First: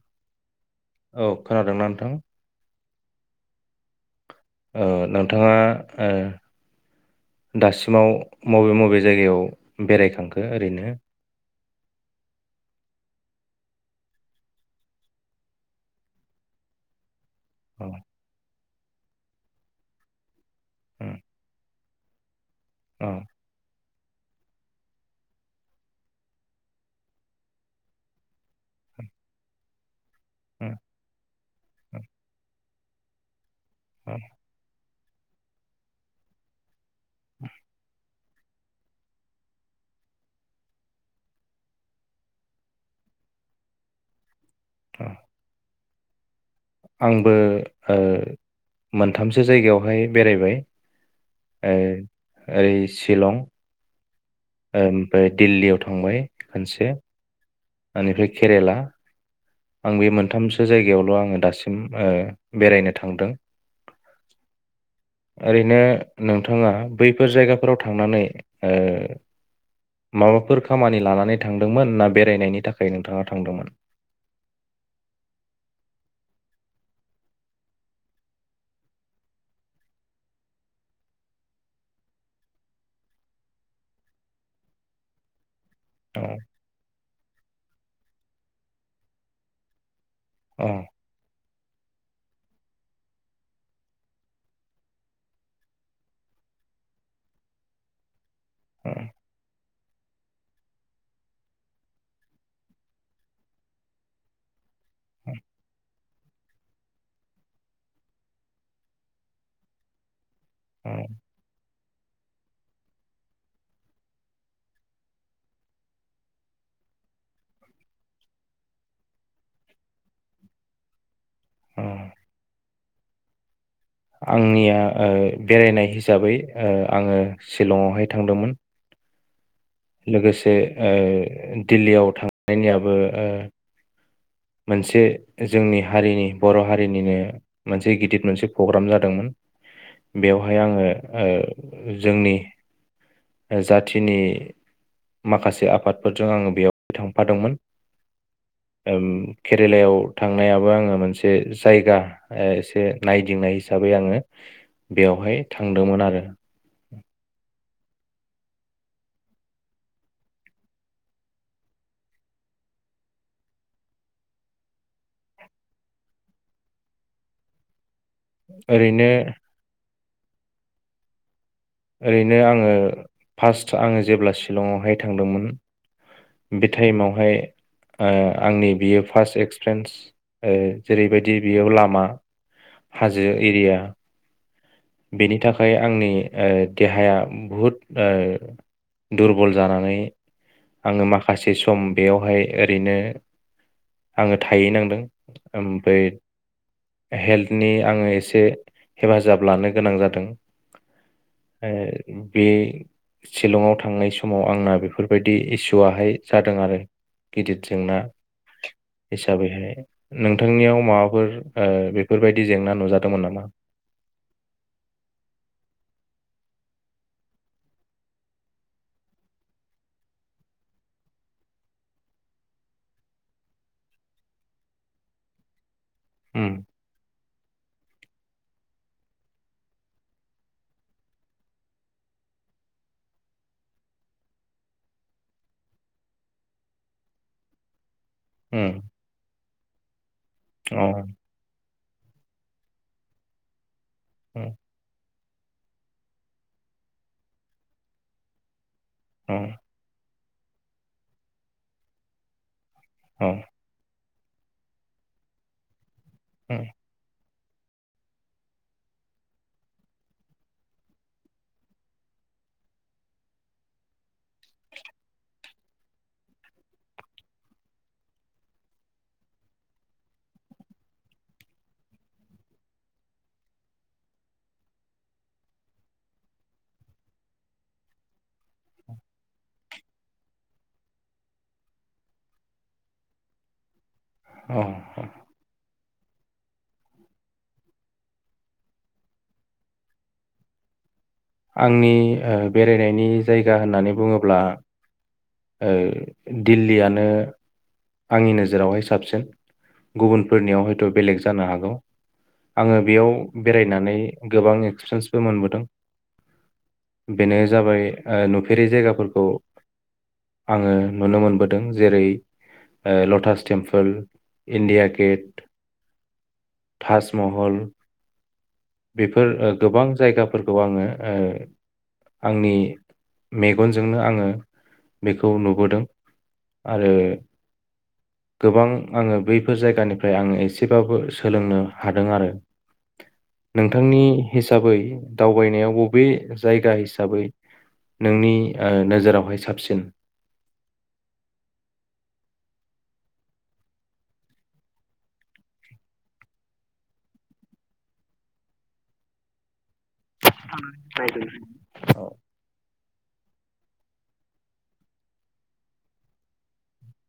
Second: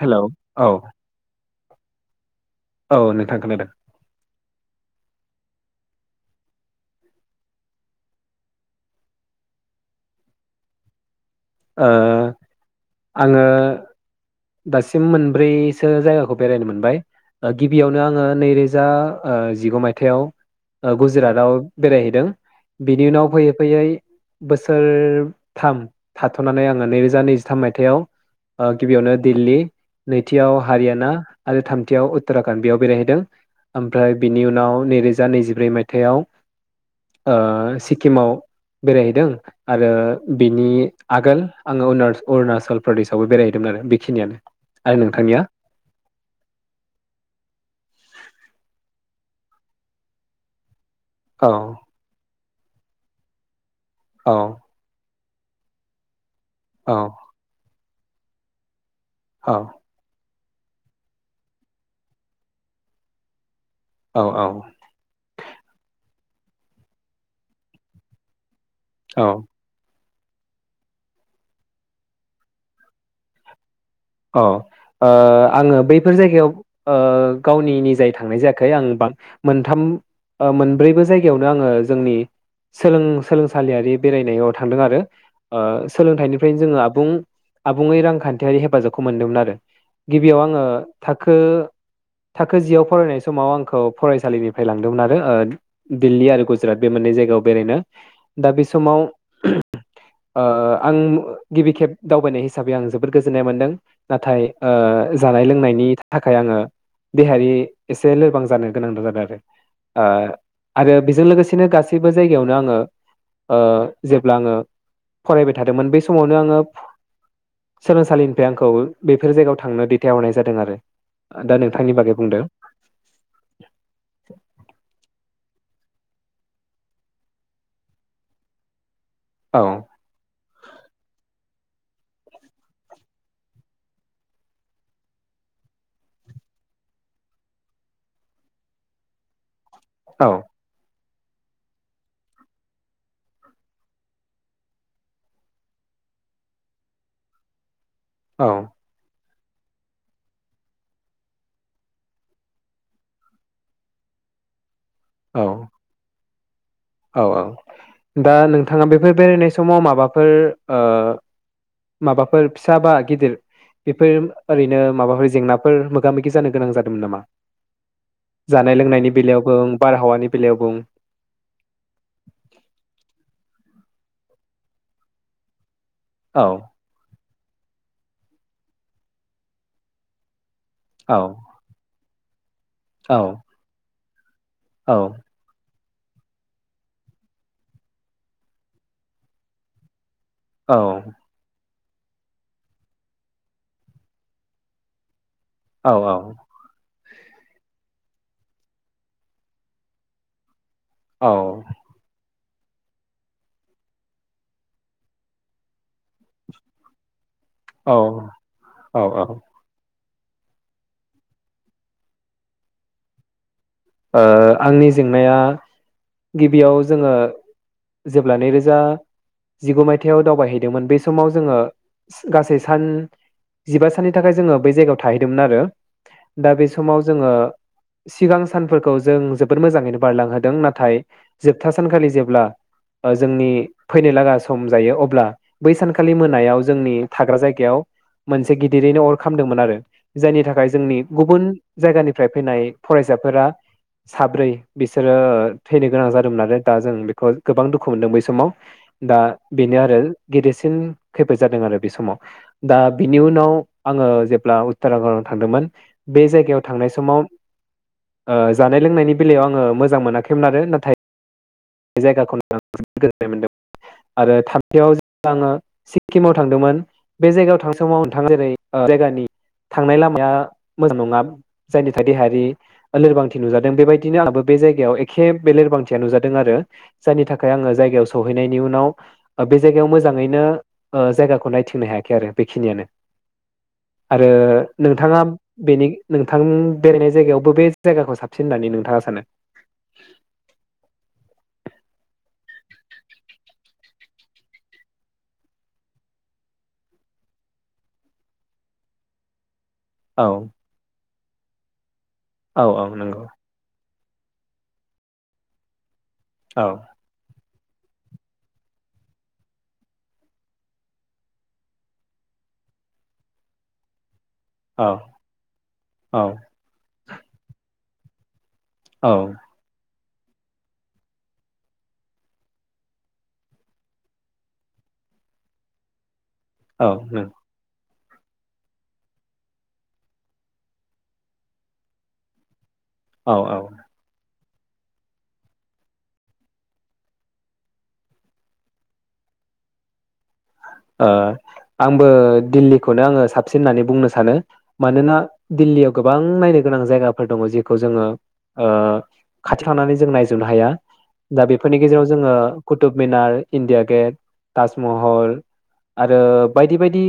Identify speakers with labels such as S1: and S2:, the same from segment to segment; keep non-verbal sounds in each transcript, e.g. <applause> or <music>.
S1: Hello औ
S2: औ खोनादोंना नोंथां?
S1: औ नोंथां खोनादों
S2: ओ नोंथाङा ओ‌ दासिमाव मबे मबे जायगायाव बेरायखांखो ओरैनो?
S1: ओ‌ आङो दासिम मोनब्रैसो जायगाखौ बेरायनो मोनबाय
S2: औ
S1: गिबियावनो आङो नैरोज जा ओ जिगु मायथाइआव
S2: उम
S1: गुजरातआव बेरायहैदों बिनि
S2: औ
S1: उनाव फैयै फैयै बोसोरथाम थाथ'नानै आङो नैरोजा नैजिथाम मायथाइयाव ओ गिबियावनो दिल्ली नैथियाव
S2: उम
S1: हारियाना आरो थामथियाव उत्तराखान्ड बेयाव बेरायहैदों ओमफ्राय
S2: उम
S1: बिनि उनाव नैरोज जा नैजिब्रै मायथाइयाव ओ सिक्किमाव बेरायहैदों आरो बिनि आगोल आङो अरुण-अरुणाचल प्रदेशावबो बेरायहैदोंमोन आरो बिखिनियानो आरो
S2: औ
S1: नोंथांनिया
S2: थामसो जायगायावहाय बेरायबाय
S1: औ
S2: ए ओरै शिलं
S1: औ
S2: ओमफ्राय दिल्लीयाव थांबाय खोनसे
S1: औ
S2: ओनिफ्राय केरेला आं बे मोनथामसो जायगायावल' आङो दासिम ओ बेरायनो थांदों
S1: औ औ
S2: ओैरैनो नोंथाङा बैफोर जायगाफोराव थांनानै ओ
S1: औ
S2: माबाफोर खामानि लानानै थांदोंमोन ना बेरायनायनि थाखाय नोंथाङा थांदोंमोन
S1: औ आङो बैफोर जायगायाव गावनि निजाय थांनाय जायाखै आं मोनथाम मोनब्रैबो जायगायावनो आङो जोंनि सोलों सोलोंसालियारि बेरायनायाव थांदों आरो
S2: औ
S1: सोलोंथाइनिफ्रायनो जोङो आबुं आबुङै रांखान्थियारि हेफाजाबखौ खौ मोनदोंमोन आरो गिबियाव आङो
S2: औ
S1: थाखो थाखो जियाव फरायनाय समाव आंखौ फरायसालिनिफ्राय लांदोंमोन आरो दिल्ली आरो गुजरात बे मोननै जायगायाव बेरायनो दा बे
S2: औ
S1: समाव आं गिबि खेब दावबायनाय हिसाबै आं जोबोद गोजोननाय मोनदों नाथाय जानाय लोंनायनि थाखाय आङो देहायारि एसे लोरबां जानो गोनां जादों आरो आरो बेजों लोगोसेनो गासै गाससिबो जायगायावनो आङो जेब्ला आङो फरायबाय थादोंमोन बे समावनो आङो सोलोंसालिनिफ्राय आं खौ बेफोर जायगायाव थांनो दैथायहरनाय जादों आरो दा
S2: औ
S1: नोंथांनि बागै बुंदों
S2: आंनिया ओ बेरायनाय हिसाबै आङो शिलंआवहाय थांदोंमोन
S1: औ
S2: लोगोसे दिल्लीयाव थांनायनियाबो मोनसे जोंनि हारिनि बर' हारिनिनो मोनसे गिदिर मोनसे प्रग्राम जादोंमोन
S1: औ
S2: बेवहाय आङो ओ जोंनि जाथिनि माखासे आफादफोरजों आङो बेयाव थांफादोंमोन औ केरेलायाव थांनायाबो आङो मोनसे जायगा ओ एसे नायदिंनाय हिसाबै आङो बेवहाय
S1: औ
S2: थांदोंमोन आरो
S1: औ औ दा नोंथाङा बेफोर बेरायनाय समाव माबाफोर ओ माबाफोर फिसा बा गिदिर बेफोर ओरैनो माबाफोर जेंनाफोर मोगा मोगि जानो गोनां जादोंमोन नामा जानाय
S2: ओरैनो
S1: लोंनायनि बेलायावबो बार हावानि बिलायाव बुं
S2: ओरैनो आङो फार्स्ट आदसा आङो जेब्ला शिलंआवहाय थांदोंमोन
S1: औ
S2: बे टाइमावहाय ओ आंनि बियो फार्स्ट एक्सपिरियेन्स ओ
S1: औ
S2: जेरैबायदि बेयाव लामा
S1: औ
S2: हाजो एरिया
S1: औ
S2: बेनि थाखाय आंनि ओ देहाया बुहुद ओ दुरबल जानानै आङो माखासे सम बेयावहाय ओरैनो आङो थाहै नांदों
S1: औ
S2: ओमफ्राय हेल्थनि आङो एसे हेफाजाब लानो गोनां जादों ए बे शिलंआव थांनाय समाव आंना बेफोरबायदि इसुआहाय जादों आरो गिदिर
S1: औ
S2: जेंना
S1: औ औ
S2: हिसाबैहाय नोंथांनियाव माबाफोर ओ बेफोरबायदि जेंना नुजादोंमोन नामा
S1: ओ आंनि जेंनाया गिबियाव जोङो जेब्ला नैरोजा जिगु मायथाइयाव दावबायहैदोंमोन बै समाव जोङो गासै सान जिबा साननि थाखाय जोङो बै जायगायाव थाहैदोंमोन आरो दा
S2: उम
S1: बे समाव जोङो सिगां सानफोरखौ जों जोबोोर मोजाङै बारलांहोदों नाथाय जोबथा सानखालि जेब्ला जोंनि फैनाय लागा सम जायो अब्ला बै सानखालि मोनायाव जोंनि थाग्रा जायगायाव मोनसे
S2: उम
S1: गिदिरैनो अर खामदोंमोन आरो जायनि थाखाय
S2: अ
S1: जोंनि गुबुन जायगानिफ्राय फैनाय फरायसा फोर
S2: उम
S1: साब्रै बिसे बिसोरो थैनो गोनां जादोंमोन नाल दा जों बेखौ गोबां दुखु मोनदों बै समाव दा
S2: अ
S1: बेनो आरो गेदेरसिन खैफोद जादों आरो बे समाव दा बिनि
S2: अ
S1: उनाव
S2: उम
S1: आङो जेब्ला उत्तराखडआव थांदोंमोन बे जायगायाव थांनाय समाव जानाय लोंनायनि बेलायाव आङो मोजां मोनाखैमोन आरो नाथाय जायगाखौनो आ जोबो गोजोननाय मोनदों आरो थामथियावे आङो सिक्किमाव थांदोंमोन बे जायगायाव थां समाव नोंथाङा जेरै जायगानि थांनाय लामाया मोजां नङा जायनि थाखाय देहायारि लोरबांथि नुजादों बेबायदिनो आंो बे जायगायाव एखे बे लोरबांथिया नुजादों आरो जायनि थाखाय आङो जायगायाव सहैनायनि उनाव बे जायगायाव मोजाङैनो जायगाखौ नायथिंनो हायाखै आरो बेखिनियानो आरो
S2: अ अ
S1: नोंथाङा बेनि नोंथां बेरायनाय जायगायाव बबे जायगाखौ साबसिन होननानै नोंथाङा सानो
S2: आंनि बेरायनायनि जायगा होननानै बुङोब्ला दिल्लीयानो आंनि नोजोरावहाय साबसिन
S1: औ
S2: गुबुनफोरनियाव हयथ' बेलेग ज जानो हागौ
S1: औ
S2: आङो
S1: औ
S2: बेयाव
S1: नंगौ
S2: बेरायनानै गोबां एक्सपिरियेन्सबो मोनबोदों
S1: औ
S2: बे जाबाय नुफेरै जायगाफोरखौ आङो नुनो मोनबोदों जेरै लटास टेम्पोल इण्डिया
S1: औ
S2: गेट
S1: औ
S2: ताजमहल
S1: औ
S2: बेफोर गोबां जायगाफोरखौ आङो आंनि मेगनजोंनो आङो बेखौ नुबोदों
S1: औ
S2: आरो
S1: नों
S2: गोबां आङो बैफोर जायगानिफ्राय आङो एसेबाबो सोलोंनो हादों आरो
S1: औ औ
S2: नोंथांनि हिसाबै दावबायनायाव बबे जायगा हिसाबै नोंनि नोजोरावहाय साबसिन
S1: आंबो दिल्लीखौनो आङो साबसिन होननानै बुंनो सानो मानोना दिल्लीयाव गोबां नायनो गोनां जायगाफोर दङ जेखौ जोङो खाथि खानानै जों नाय ह दा बेफोरनि गेजेराव जोङो कटुब मनार इण्डिया गेट ताजमहल आरो बायदि बायदि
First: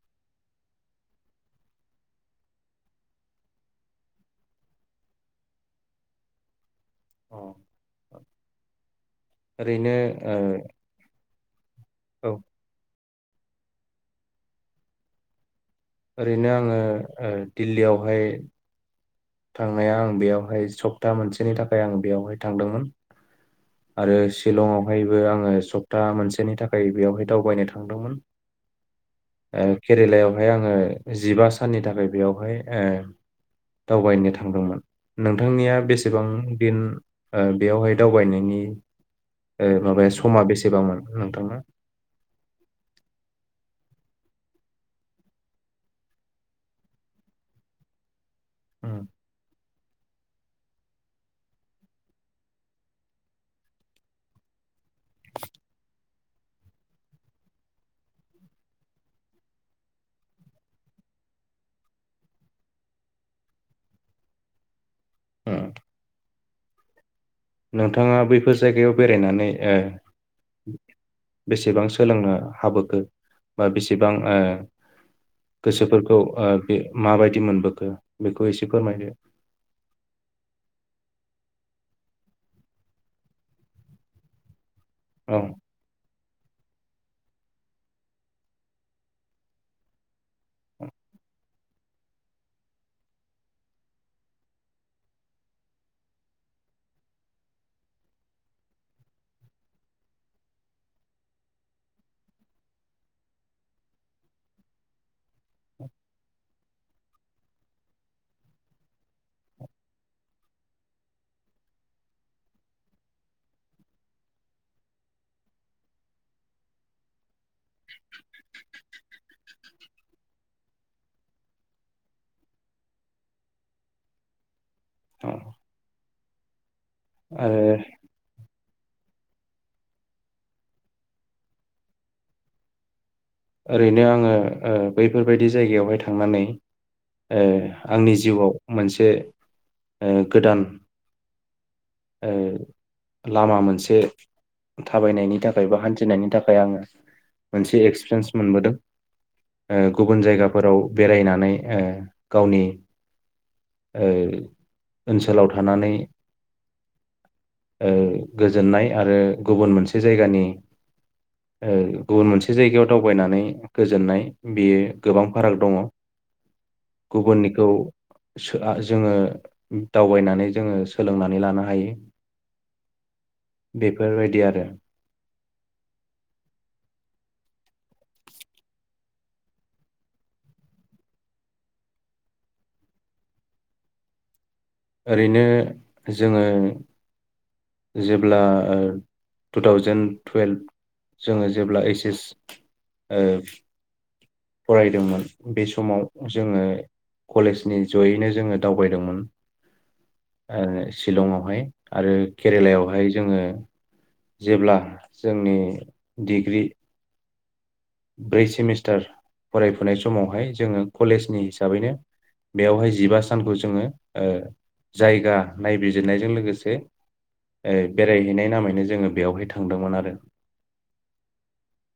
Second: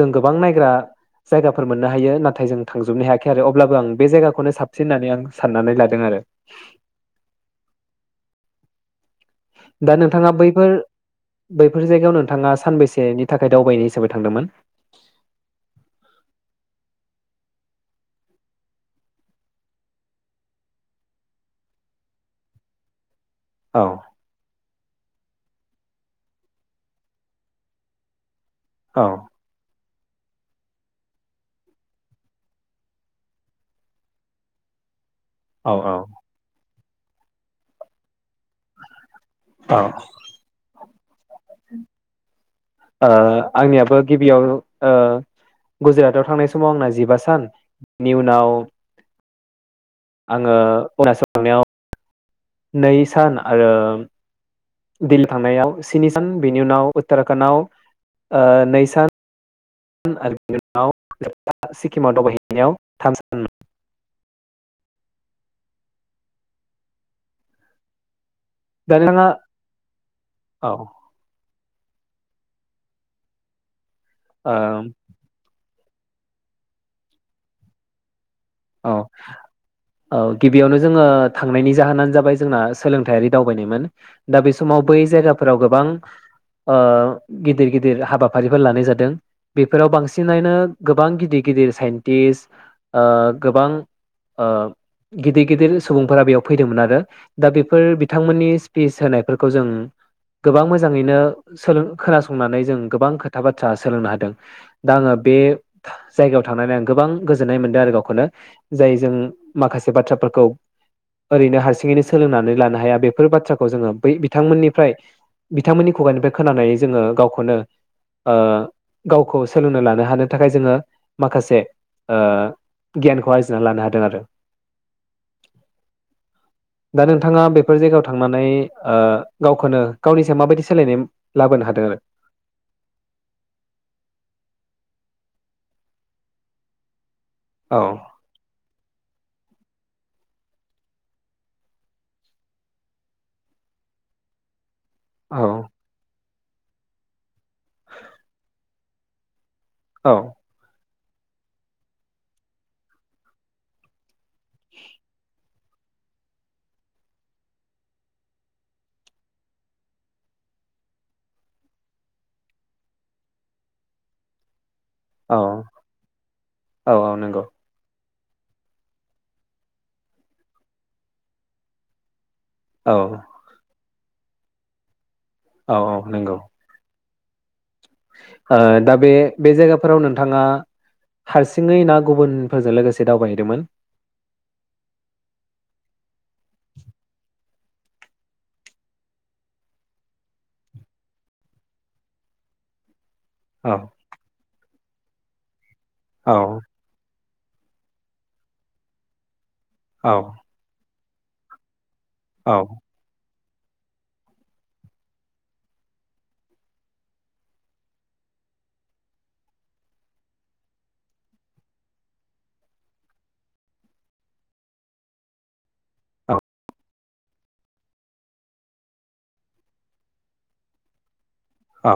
S1: जों गोबां नायग्रा जायगाफोर मोननो हायो नाथाय जों थांजोबनो हायाखै आरो अब्लाबो आं बे जायगाखौनो साबसिन होननानै आं साननानै लादों आरो
S2: औ ओरैनो
S1: दा नोंथाङा
S2: ओ
S1: बैफोर बैफोर जायगायाव
S2: औ
S1: नोंथाङा सानबेसेनि थाखाय दावबायनाय हिसाबै थांदोंमोन
S2: ओरैनो आङो दिल्लीयावहाय थांनाया आं बेयावहाय सप्ता मोनसेनि थाखाय आं बेयावहाय थांदोंमोन
S1: औ
S2: आरो शिलंआव बेवहायबो आङो सप्ता मोनसेनि थाखाय बेयावहाय दावबायनो थांदोंमोन
S1: औ
S2: ओ केरेलायावहाय आङो जिबा साननि थाखाय बेयावहाय दावबायनो थांदोंमोन
S1: औ
S2: नोंथांनिया
S1: औ
S2: बेसेबां दिन बेयावहाय दा थगायनायनि
S1: औ
S2: माबाया समा बेसेबांमोन नोंथांना
S1: आंनियाबो गिबियाव गुजराताव थांनाय समाव आंना जिबा साननि उन ना
S2: उम
S1: आङो उना सोांनायाव नै सान आरो दिल्ली थांनायाव स्नि सान बिनि उनाव उत्तराखणडआव नै सान आरो बेनि उनावोब सिक्किमाव दावबायहैनायाव थाम सान
S2: <unintelligible> नोंथाङा बे बे जायगायाव
S1: दा नोंथाङा
S2: बेरायनानै
S1: औ ओ
S2: बेसेबां सोलोंनो हाबोखो बा बेसेां बेसेबां गोसोफोरखौ बे माबायदि मोनबोखो बेखौ एसे
S1: औ
S2: फोरमायदो
S1: औ गिबियावनो जोङो थांनायनि जाहोनानो जाबाय जोंना सोलोंथारि दावबायनायमोन दा बे समाव बै
S2: औ
S1: जायगाफोराव गोबां गिदिर गिदिर हाबाफारिफोर लानाय जादों बेफोराव बांसिनानो गोबां गिदिर गिदिर साइन्टिस्ट गोबां गिदिर गिदिर सुबुंफोरा बेयाव फैदोंमोन आरो दा बेफोर बिथांमोननि स्पिस होनायफोरखौ जों गोबां मोजाङैनोोलों खोनासंनानै जों गोबां खोथा बाथ्रा सोलोंनो हादों दा आङो बे जायगायाव थांनानै आं गोबां गोजोननाय मोनदों आरो गावखौनो जाय जों माखासे बाथ्राफोरखौ ओरैनो हारसिङैनो सोलोंनानै लानो हाया बेफोर बाथ्राखौ जोङो बै बिथांमोननिफ्राय बिथांमोननि खुगानिफ्राय खोनानानै जोङो गावखौनो गावखौ सोलोंना लानो हानो थाखाय जोङो माखासे गियानखौ आरजिना लानो हादों आरो
S2: औ
S1: दा नोंथाङा
S2: आरो
S1: बेफोर जायगायाव थांनानै गावखौनो गावनि सायाव माबायदि सोलायनाय लाबोनो हादों आरो
S2: ओरैनो आङो बैफोरबायदि जायगायावहाय थांनानै
S1: औ
S2: आंनि जिउआव मोनसे गोदान लामा मोनसे थाबायनायनि
S1: औ
S2: थाखाय बा हान्थिनायनि थाखाय आङो मोनसे एक्सपिरियेन्स मोनबोदों
S1: औ
S2: गुबुन जायगाफोराव बेरायनानै गावनि ओनसोलाव थानानै गोजोननाय आरो गुबुन मोनसे जायगानि गुबुन मोनसे जायगायाव दावबायनानै गोजोननाय बेयो गोबां
S1: औ
S2: फाराग दङ
S1: औ औ नंगौ
S2: गुबुननिखौ जोङो दावबायनानै जोङो सोलोंनानै लानो हायो
S1: औ
S2: बेफोरबायदि आरो
S1: औ औ नंगौ दा बे बे जायगाफोराव नोंथाङा हारसिङै ना गुबुनफोरजों लोगोसे दावबायहैदोंमोन
S2: ओरैनो जोङो जेब्ला टु थावजेेन टुवेल्भ जोङो जेब्ला ओइस एस ओ
S1: <inaudible>
S2: फरायदोंमोन बे समाव
S1: औ
S2: जोङो कलेजनि जयैनो जोङो दावबायदोंमोन
S1: औ
S2: आ शिलंआवहाय आरो केरेलायावहाय जोङो जेब्ला जोंनि डिग्रि ब्रै सेमिस्टार फरायफुनाय समावहाय जोङो कलेजनि हिसाबैनो बेयावहाय जिबा सानखौ जोङो जायगा नायबिजिरनायजों
S1: औ
S2: लोगोसे बेरायहैनाय नामैनो जोङो बेयावहाय थांदोंमोन आरो
S1: औ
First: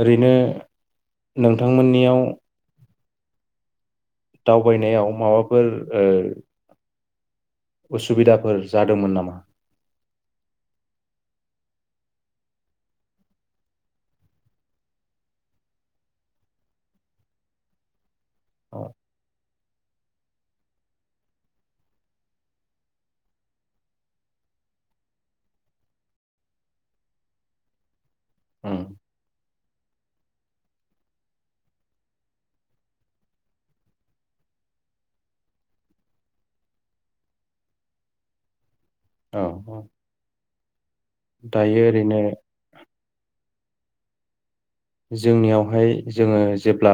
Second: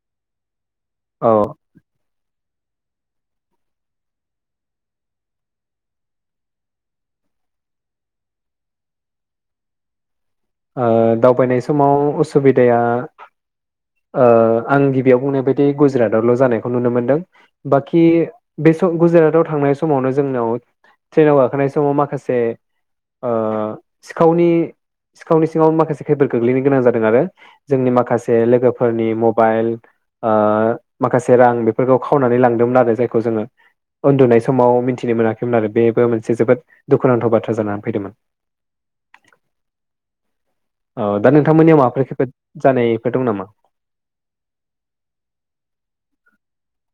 S2: ओरैनो
S1: औ ओ
S2: नोंथांमोननियाव दावबायनायाव माबाफोर असुबिदाफोर जादोंमोन नामा?
S1: दावबायनाय समाव असुबिदाया ओ आं गिबियाव बुंनाय बायदि गुजरातआवल' जानायखौ नुनो मोनदों बाखि बे
S2: औ
S1: सम गुजरातआव थांनाय सम समावनो जोंनाव ट्रेनाव गाखोनाय समाव माखासे सिखावनि सिखावनि सिङावनो माखासे खैफद गोग्लैनो गोनां जादों आरो जोंनि माखासे
S2: उम
S1: लोगोफोरनि म मबाइल माखासे रां बेफोरखौ खावनानै लांदोंमोन आरो जायखौ जोङो उन्दुनाय समाव मिथिनो मोनाखैमोन आरो बेबो मोनसे जोबोद दुखुनांथाव बाथ्रा जानानै फैदोंमोन।
S2: औ औ।
S1: औ दा नोंथांमोननियाव
S2: दायो
S1: माबाफोर
S2: ओरैनो
S1: खैफोद जानायफोर दं नामा?
S2: जोंनियावहाय जोङो जेब्ला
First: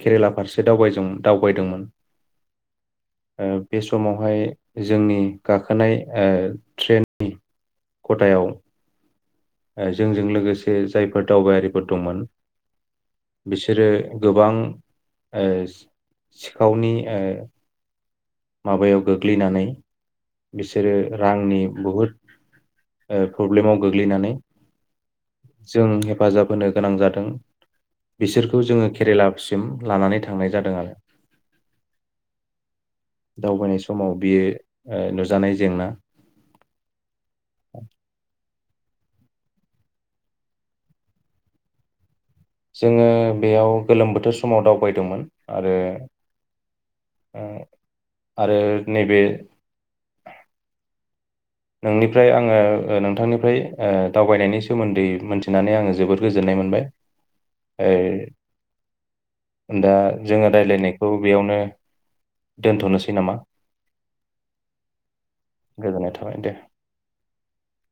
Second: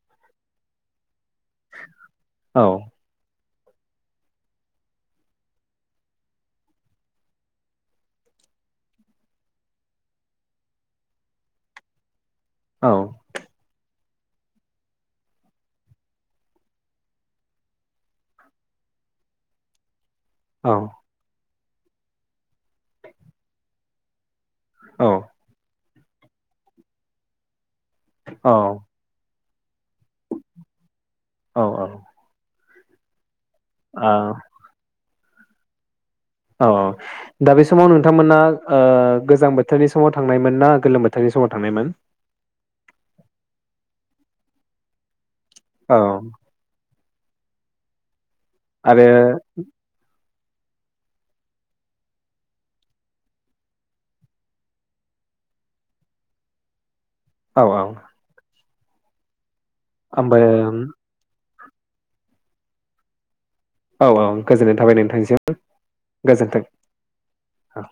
S2: केरेला फारसे दावबायज दावबायदोंमोन
S1: औ
S2: बे समावहाय जोंनि गाखोनाय ट्रेननि खथायाव जोंजों लोगोसे जायफोर दावबायारिफोर दंमोन।
S1: औ
S2: बिसोरो गोबां सिखावनि माबायाव गोग्लैनानै
S1: औ
S2: बिसोरो रांनि बहुद प्रब्लेमाव गोग्लैनानै
S1: औ।
S2: जों हेफाजाब होनो गोनां जादों।
S1: औ
S2: बिसोरखौ जोङो केरेला सिम लानानै थांनाय जादों आरो।
S1: औ औ
S2: दावबायनाय
S1: ओ
S2: समाव बियो नुजानाय जेंना
S1: औ औ दा बे समाव नोंथांमोना। गोजां बोथोरनि समाव थांनायमोन ना गोलोम बोथोरनि समाव थांनायमोन
S2: जोङो बेयाव गोलोम बोथोर समाव दावबायदोंमोन। आरो
S1: औ
S2: औ। आरो नैबे नोंनिफ्राय आङो नोंथांनिफ्राय दावबायनायनि सोमोन्दै मोनथिनानै आङो जोबोद गोजोननाय मोनबाय।
S1: औ औ
S2: ए। दा
S1: ओमफ्राय
S2: जोङो राय्लायनायखौ बेयावनो दोनथ'नोसै नामा
S1: औ औ गोजोननाय थाबाय नोंथांसिम
S2: गोजोननाय थाबाय दे
S1: गोजोन्थों औ